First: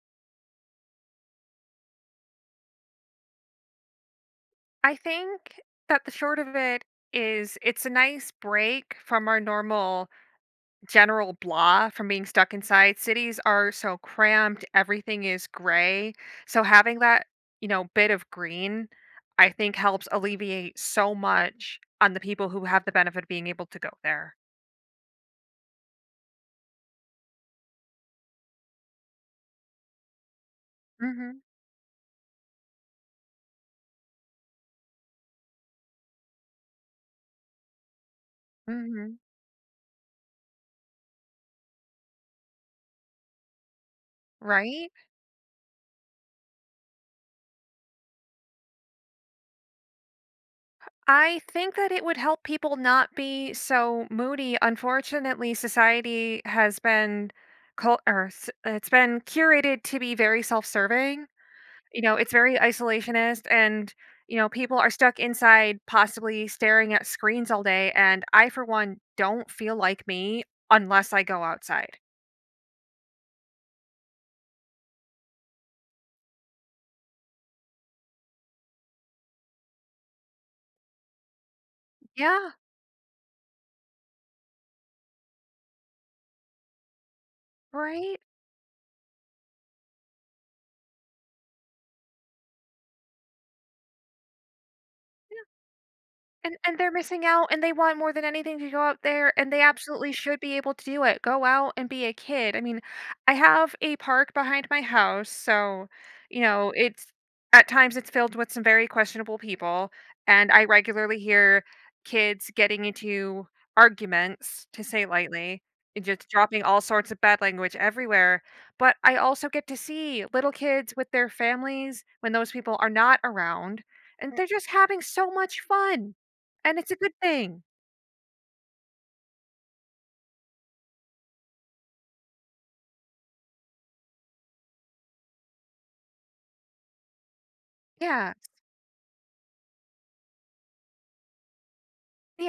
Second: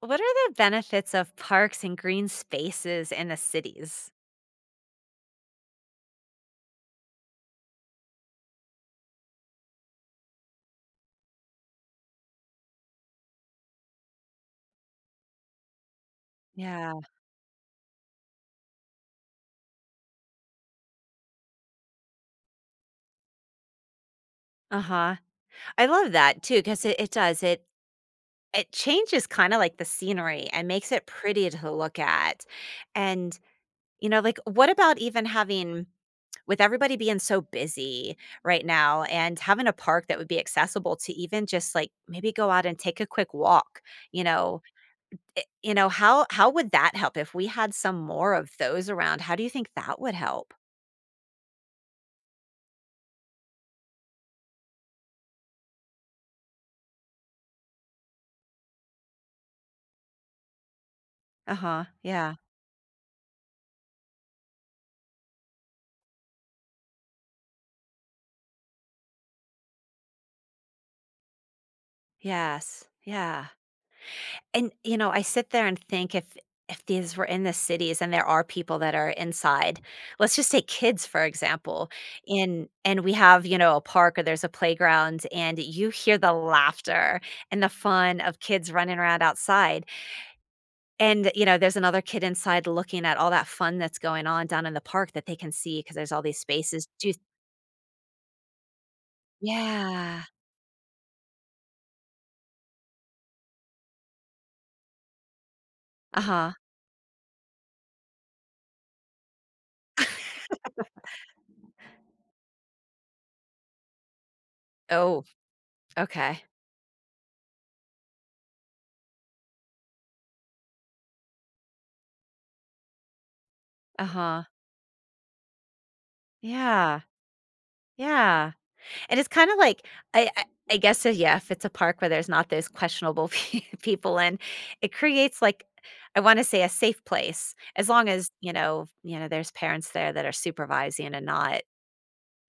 What are the benefits of parks and green spaces in the cities? I think that the short of it is it's a nice break from our normal general blah from being stuck inside. Cities are so cramped, everything is gray. So Yeah. having that, bit of green, I think helps alleviate so much on the people who have the benefit of being able to go there. Uh-huh. I love that too, 'cause it does. It changes kinda like the scenery and makes it Mhm. pretty to look at. And, like, what about even having with everybody being so busy right now Mhm. and having a park that would be accessible to even just, like, maybe go out and take a quick walk, you know? Right? How would that help if we had some more of those around? How do you think that would help? I think that it would help people not be so moody. Unfortunately, society has been it's been curated to be very self-serving. Uh-huh. It's Yeah. very isolationist and people are stuck inside possibly staring at screens all day, and I for one don't feel like me unless I go outside. Yes. Yeah. And I sit there and think if these were in the cities and there are people that are inside, let's just take kids for example, Yeah, in and we have, a park or there's a playground and you hear the laughter and the right? fun of kids running around outside. And, there's another kid inside looking at all that fun that's going on down in the park that they can see because there's all these And spaces. they're Do you missing out, and they want more than anything to go out there, and they absolutely Yeah. should be able to do it. Go out and be a kid. I mean, I have a park behind my house, so, Uh-huh. It's at times it's filled with some very questionable people, and I regularly hear kids getting into arguments, to say Oh, lightly, and just okay. dropping all sorts of bad language everywhere, but I also get to see little kids with their families when those people are not around, and Uh-huh. they're just having so much fun. And it's a Yeah. good thing. Yeah. And it's kinda like I guess, yeah, if it's a park where there's not those questionable pe people in, it creates, like, I wanna say a safe place, as long as, Yeah. There's parents there that are supervising and not,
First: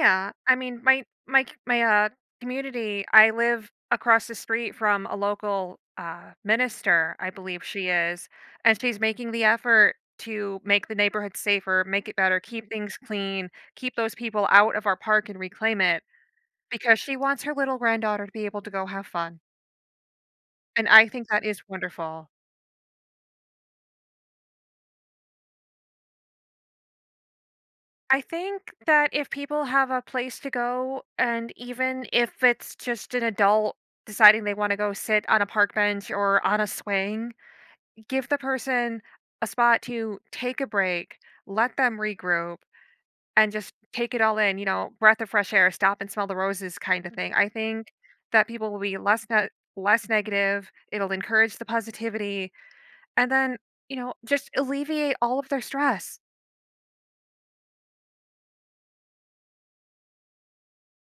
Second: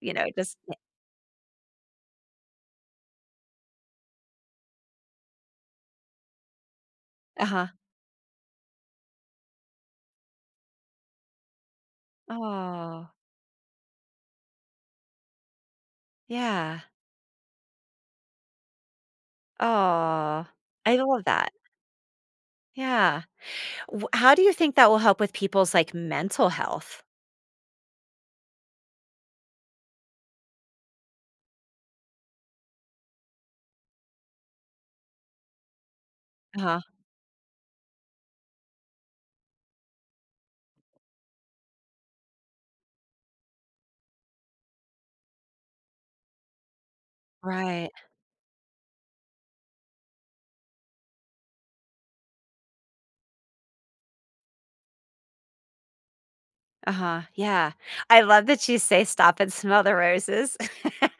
you know, I just eh mean, my community. I live across the street from a local, minister, I believe Uh-huh. she is, and she's making the effort to make the neighborhood safer, make it better, keep things Oh, clean, keep those people out of our park and reclaim it yeah. because she wants her little granddaughter to be able to go have fun, Oh, and I I love think that that. is wonderful. Yeah. W how do you think that will help with people's, like, mental health? I think that if people have a place to go, and even if it's just an adult deciding they want to go sit on a park bench or on a Uh-huh. swing, give the person a spot to take a break, let them regroup, and just take it all in, breath of fresh air, stop and smell the roses kind of thing. I Right. think that people will be less negative. It'll encourage the positivity and then, just alleviate all of their stress. Uh-huh, yeah. I love that you say stop and smell the roses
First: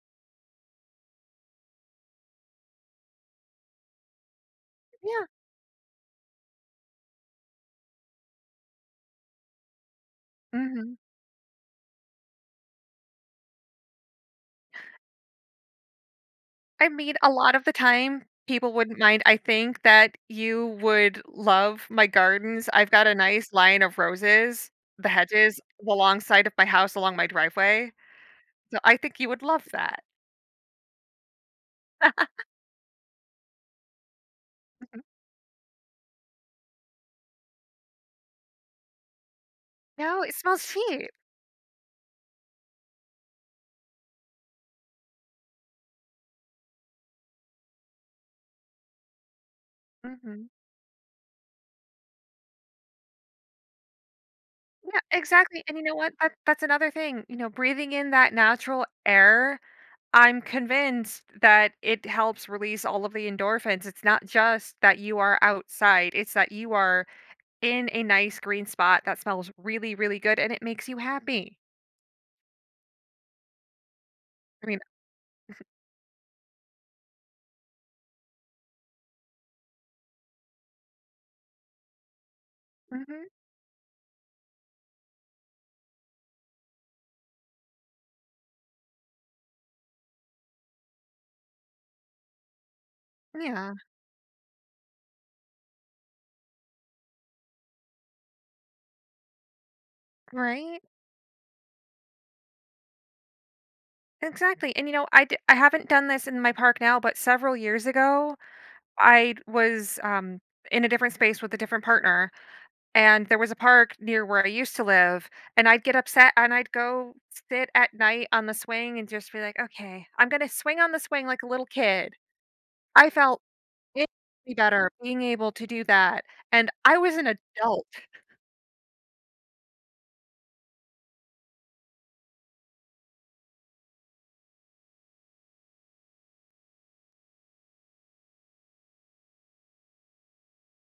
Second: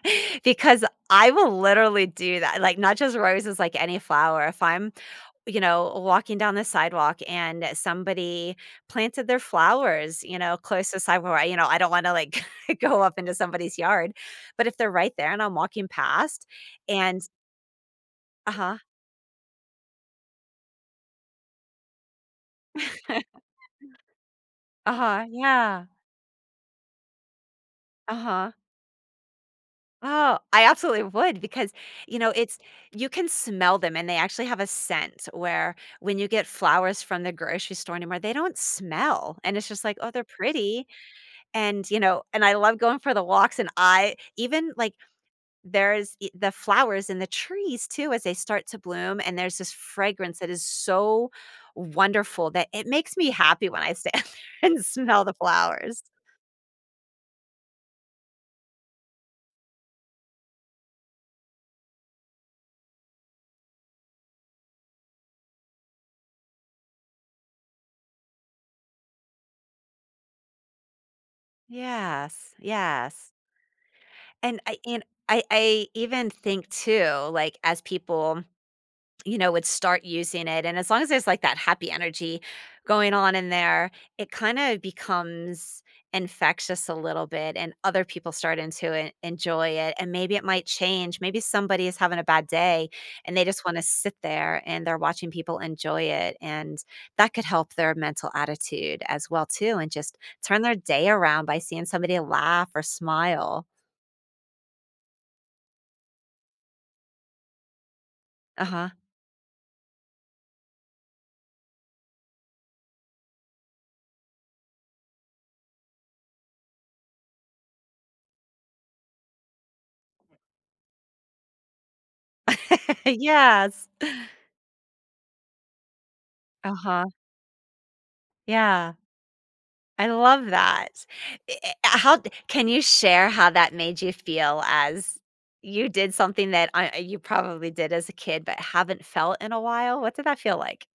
because I will literally do that, like, not just roses, like any flower. If I'm, Yeah. Walking down the sidewalk and somebody planted their flowers, close to Hmm. the sidewalk, I don't wanna, like, go up into somebody's yard, but if they're right there and I'm walking past I mean, and a lot of the time, people Uh-huh. wouldn't mind. I think that you would love my gardens. I've got a nice line of roses, the Uh-huh, hedges, yeah. alongside of my house, along my driveway. Uh-huh. So I think you would love that. Oh, I absolutely would because, you know, it's you can smell them and they actually have a Mhm. scent where when you get flowers from the grocery store anymore, they don't smell. And it's just like, oh, No, they're it smells pretty. cheap. And I love going for the walks. And I even like there's the flowers in the trees too as they start to bloom. And there's this fragrance that Hmm. is so wonderful that it makes me happy when I stand there and Yeah, smell the exactly. And you know flowers. what? That's another thing. Breathing in that natural air, I'm convinced that it helps release all of the endorphins. It's not just that you are outside, it's that you are in a nice green spot that smells really, really good, and it makes you happy. Yes. Yes. And I mean, I and I I even think too, like, as people, would start using it, and as long as there's, like, that happy energy going mhm, on in there, it kinda becomes infectious a little bit, and other people start to en enjoy it, and maybe it might change. Maybe somebody is having a bad day, and they just yeah, wanna sit there, and they're watching people enjoy it, and that could help their mental attitude as well too, and just turn their right? day around by seeing somebody laugh or smile. Exactly, and, I haven't done this in my park now, but several years ago, Uh-huh. I was, in a different space with a different partner, and there was a park near where I used to live, and I'd get upset, and I'd go sit at night on the swing and just be like, "Okay, I'm gonna swing on the swing like a little kid." I felt Yes. infinitely better being able to do that, and I Uh-huh. was an adult. Yeah, I love that. I eh, how d can you share how that made you feel as you did something that you probably did as a kid but haven't felt in a while? What did that feel like?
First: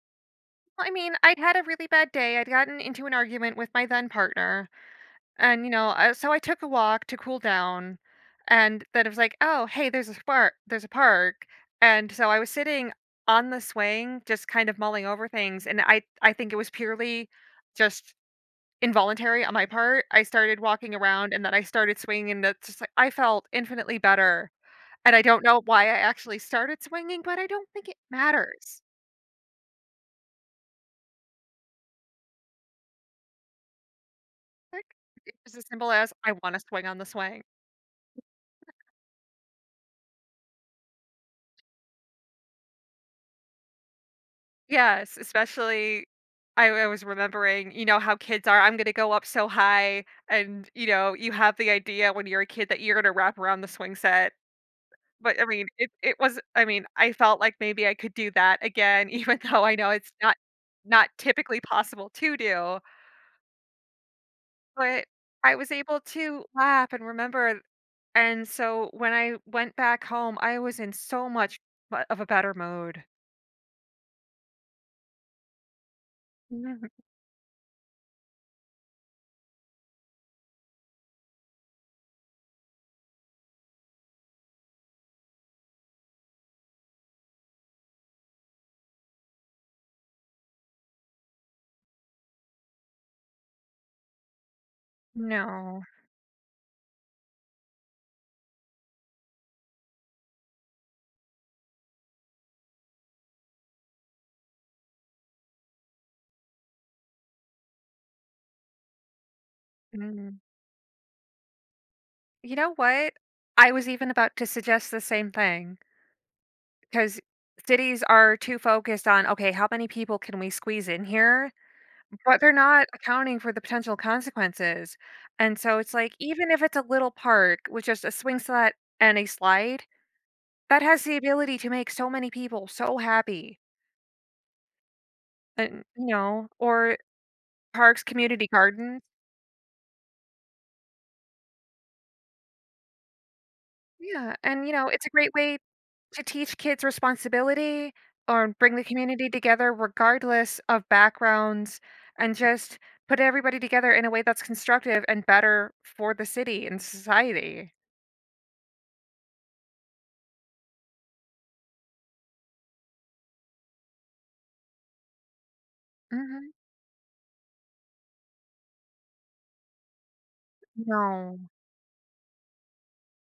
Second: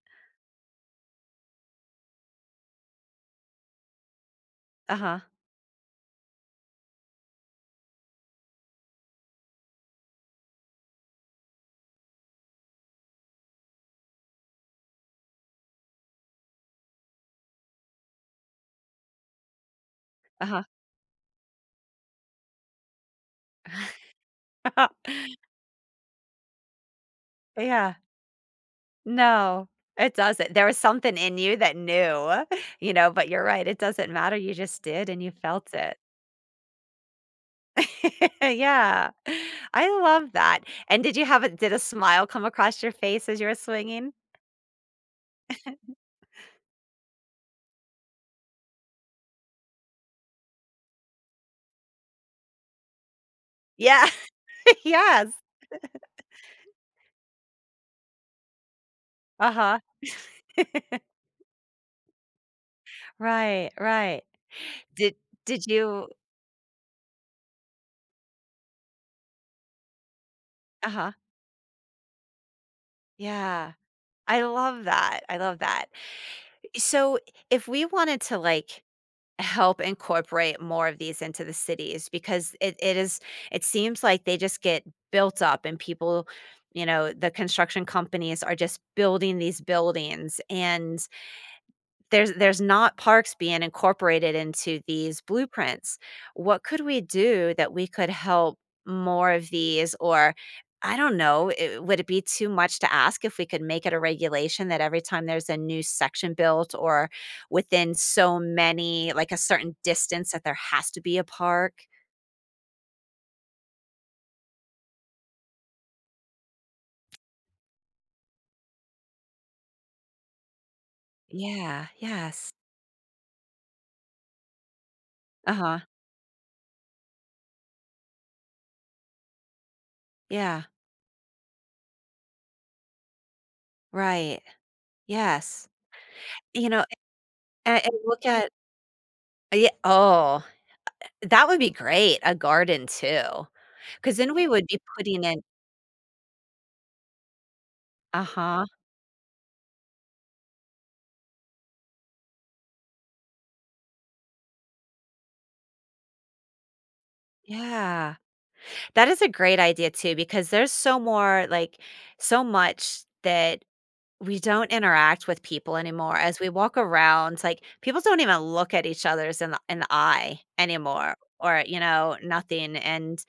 Well, I mean, I'd had a really bad day. I'd gotten into an argument with my then partner. Uh-huh, And, so I took a walk to cool down. And then it was like, oh, hey, there's a park. There's a park. And so I was sitting on the swing, just kind of mulling over things. And I think it was purely just involuntary on my part. I started uh-huh. walking around and then I started swinging. And it's just like, I felt infinitely better. And I don't know why I actually started swinging, but I don't think Yeah. it matters. No, it doesn't. There was something in you that knew, you know, but you're right, it doesn't matter, you just Like, did and you it was as felt simple it. as I want to swing on the swing. Yeah. I love that. And did you have a did a smile come across your face as you were swinging? Yes, especially I was remembering, how kids are, "I'm gonna go up so high," and, you have the idea when you're a kid that you're gonna wrap around the swing Yeah. set. Yes. But, I mean, it was I mean, I felt like maybe I could do that again, even though I Uh-huh. know it's not typically possible to do, Right, right. but Did I did was able you to laugh and remember, and so when I went back home, I was in Uh-huh. so much bu of a better mood. Yeah. I love that. I love that. Mm-hmm. So, if we wanted to, like, help incorporate more of these into the cities because it is it seems like they just get built up and people, the construction companies are just building these buildings and there's not parks being incorporated into these No. blueprints. What could we do that we could help more of these or I don't know, would it be too much to ask if we could make it a regulation that every time there's a new section built or within so many like a certain distance Mm. that there has to be a park? You know what? I was even about to suggest the same thing because cities are too focused on, okay, how many people can we squeeze in here? Yeah, But they're yes. not accounting for the potential consequences. And so Uh-huh. it's like, even if it's a little park with just a swing set and a slide, Yeah, that has the ability to make so many people so happy. right. Yes. And, You know, or and parks, look community at gardens. yeah, oh, that would be great, a garden too. 'Cause then Yeah. we would And, be it's a putting great in way to teach kids responsibility or Uh-huh. bring the community together regardless of backgrounds and just put everybody together in a way that's constructive and better for the city and society. Yeah. That is a great idea too because there's so much that we don't interact with people anymore as we Mhm. walk around, like, people don't even look at each other's in the eye anymore No. or, nothing, and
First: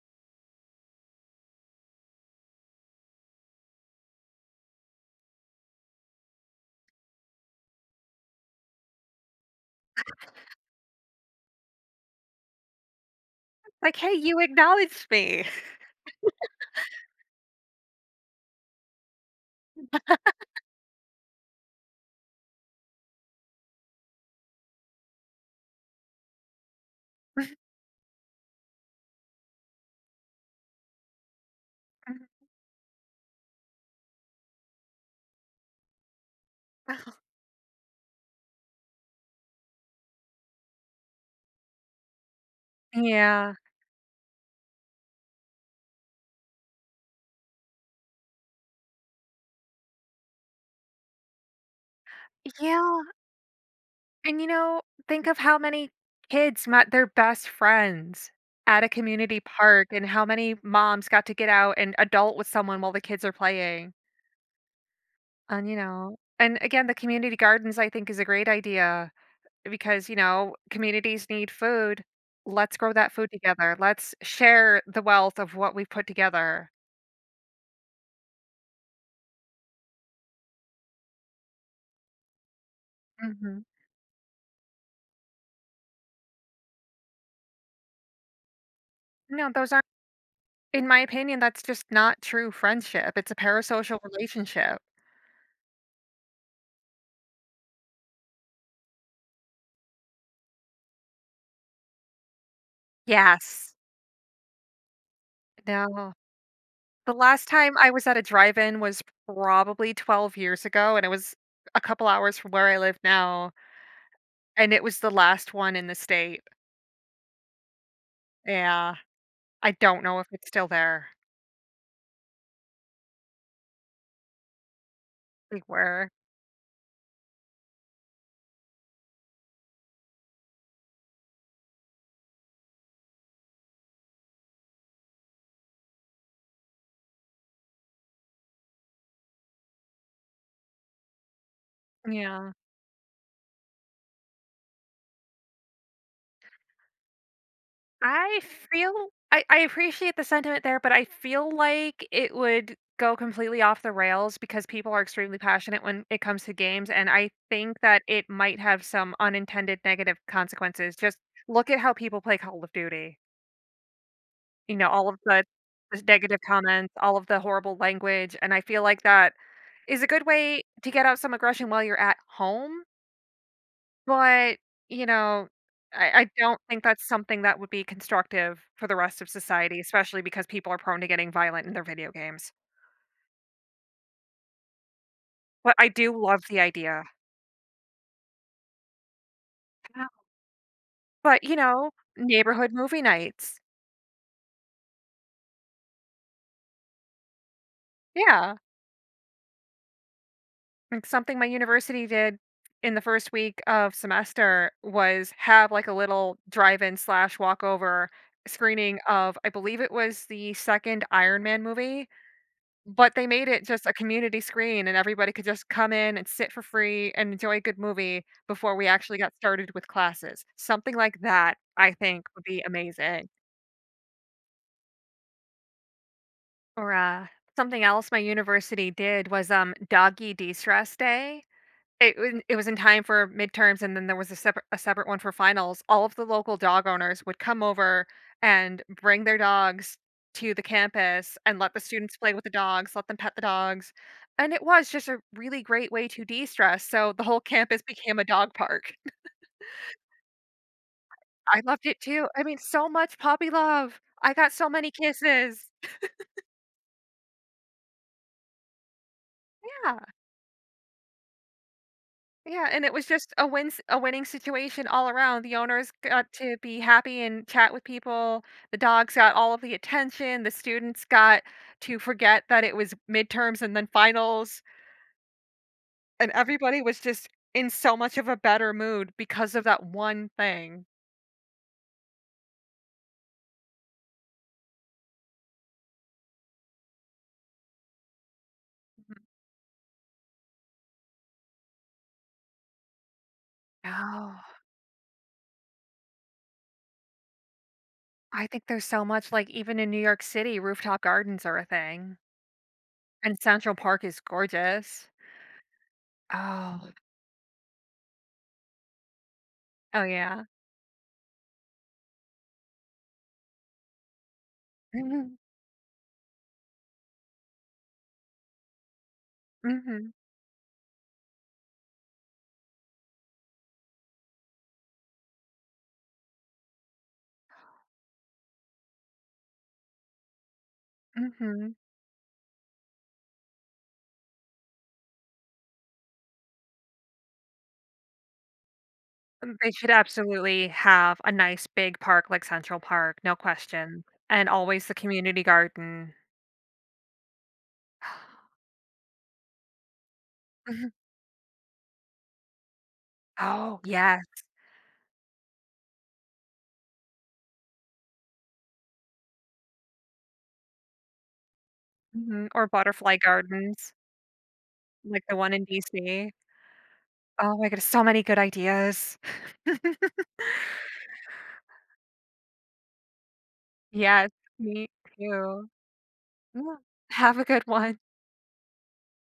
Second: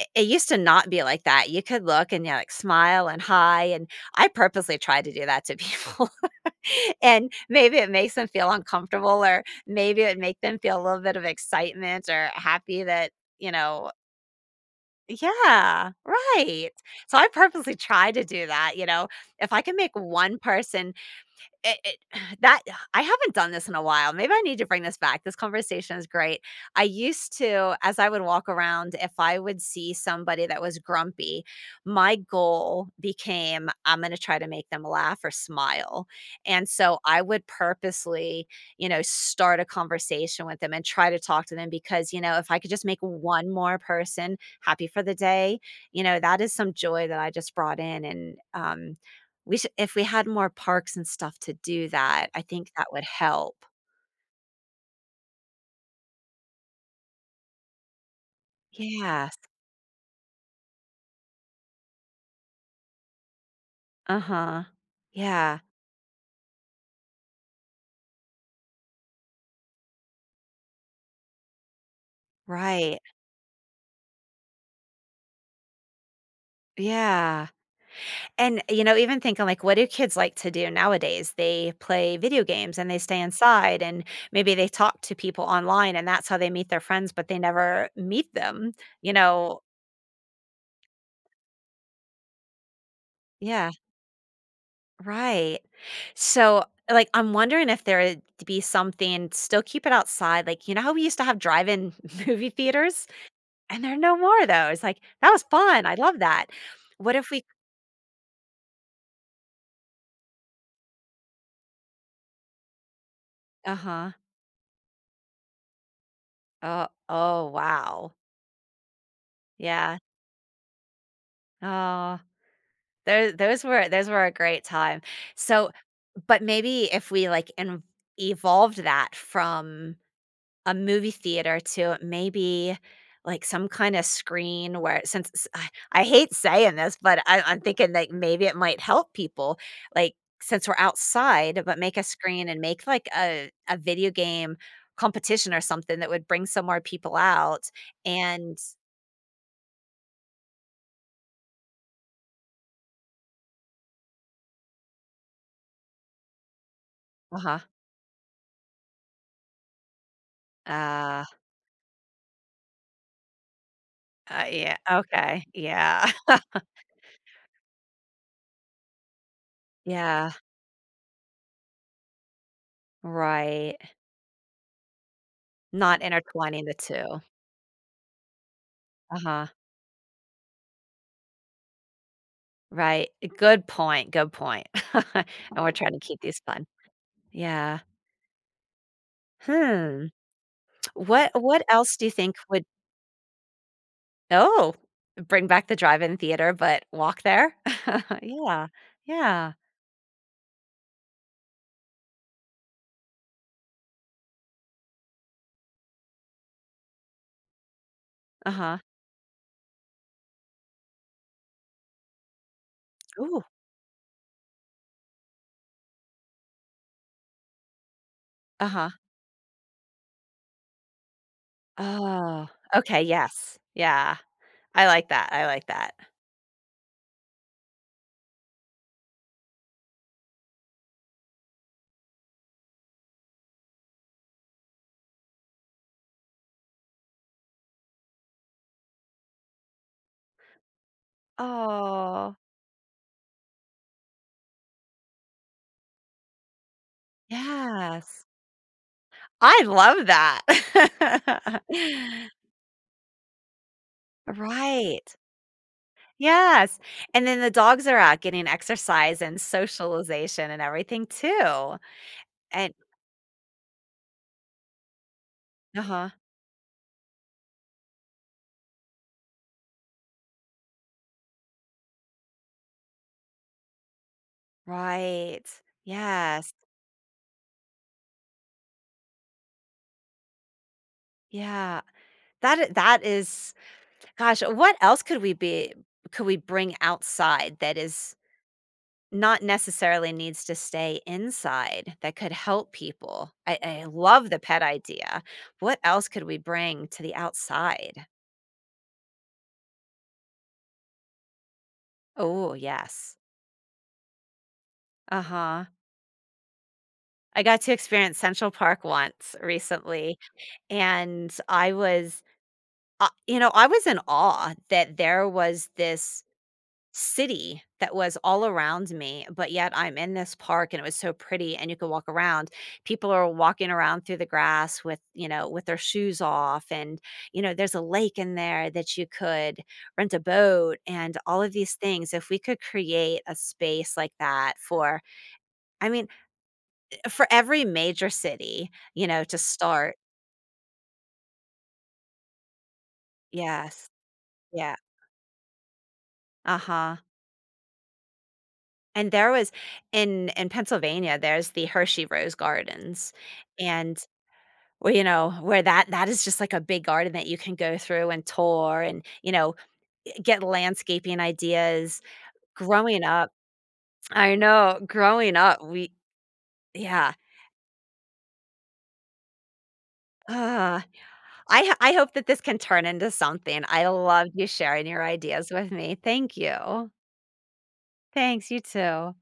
I it used to not be like that. You could look and, yeah, like, smile and hi, and I purposely try to do that to people. And maybe it makes them feel uncomfortable or maybe it make them feel a little bit of excitement or happy that, you know Like, "Hey, you acknowledged me." yeah, right. So I purposely try to do that, if I can make one person it that I haven't done this in a while. Maybe I need to bring this back. This conversation is great. I used to, as I would walk around, if I would see somebody that was grumpy, my goal became, "I'm gonna try to make them laugh or smile," and so Mhm. I would purposely, start a conversation with them and try to talk to them because, if I could just make one Yeah. more person happy for the day, that is some joy that I just brought in and, we should if we had more parks and stuff to do that, I think that Yeah, would help. and, think of how many kids met their best friends at a Yes. community park and how many moms got to get out and adult with someone while the kids are playing. Uh-huh. Yeah, And again, the community gardens I think is a great idea because, communities need food. Let's grow right. that food together. Let's share the wealth of what we put together. Yeah. And, even thinking, like, what do kids like to do nowadays? They play video games and they stay Mhm. inside and maybe they talk to people online and that's how they meet their friends, but they never meet them, you No, know? those aren't, in my opinion, that's just not true friendship. It's a Yeah, parasocial relationship. right. So, like, I'm wondering if there'd be something still keep it outside, like, you know how we used to have drive-in movie theaters? Yes. And there are no more though. It's like, "That was fun. I No. love that." The What if we last time I was at a drive in was probably 12 years ago, and it was a couple hours from where I live now. Uh-huh. And it was the last one in the state. Oh, oh, wow. Yeah. I Yeah. don't know if it's still there. Oh, those were a great time. They So, were. but maybe if we, like, en evolved that from a movie theater to maybe like some kind of screen where I hate saying this, but I'm thinking that maybe it might help people like since we're outside, but make a screen Yeah. and make like a video game competition or something that would bring some more people out I and feel I appreciate the sentiment there, but I feel like it would go completely off the rails because people are extremely passionate when it comes to games. And I uh-huh. think that it might have some unintended negative consequences. Just uh, look at how people play Call of Duty. uh You yeah know, all of the, okay, the yeah. negative comments, all of the horrible language. And I feel like that is a good Yeah, way to get out some aggression while you're at home. right. But, you know, Not I don't intertwining the think that's two. something that would be constructive for the rest of Uh-huh. society, especially because people are prone to getting violent in their video games. Right. Good point, good point. point. And we're But I trying to do keep these love the fun. idea. Yeah. Yeah. Hmm. What But, what else do you think would. neighborhood movie nights. Oh, bring back the drive-in theater, but walk there? Yeah. Yeah. Yeah. Like, something my university did in the first week of semester was have, like, a little drive-in slash walkover Uh-huh. screening of I believe it was the 2nd Iron Man movie. But they Ooh. made it just a community screen, and everybody could just come in and sit for free and enjoy a good movie before we Uh-huh. actually got started with classes. Something like that, I think, would Oh, be okay, amazing. yes. Yeah. I like that, I like that. Or, something else my university did was, Doggy De-Stress Day. It was in time for midterms, and then there was a separate one for finals. All of the local dog owners would come over and bring their dogs to the campus and let the students play Oh, with the dogs, let them pet the dogs, and it was just a really great way to de-stress, so the whole campus became a yes. dog park. I love that. I loved it too. I mean, so much puppy love. I got so many Right. kisses. Yes, and then the dogs are out getting exercise and Yeah. socialization and everything too, Yeah, and and it was just a winning situation all around. The owners Uh-huh. got to be happy and chat with people. The dogs got all of the attention. The students got to forget that it was midterms and then finals, Right. and Yes. everybody was just in so much of a better mood because of that one thing. Yeah. That is gosh, what else could we bring outside that is Mhm. not necessarily needs to stay inside that could help people? I love Oh, the pet idea. What else could we bring to the outside? I think there's so much, like, even in New York City, rooftop gardens are a thing, Oh, yes. and Central Park is gorgeous. Uh-huh. Oh, I got to experience Central Park once oh recently, yeah. and I was in awe that there Mhm, was this city that was all around me, but yet I'm mhm, in this park and it was so pretty and you could walk around. People are walking around through the grass with, with their shoes off and, there's a lake in there that you could rent a boat and all of mhm. these things. If we could create a space like that for I mean, for every major city, to Mm. They should start. absolutely have a nice big park like Central Park, no Yes. question. And Yeah. always the community garden. Uh-huh. And there was in Mhm. Pennsylvania, there's the Hershey Rose Gardens. Oh, And yes. well, where that is just like a big garden that you can go through and tour and, get landscaping ideas. Hmm. Or Growing butterfly up gardens, I know, like growing the one up, in we DC. yeah. Oh my goodness, so many good ideas. Ugh, I hope that this can turn into something. I love Yes, you me sharing your ideas too. with me. Thank Mm. you. Have a good one. Thanks, you too.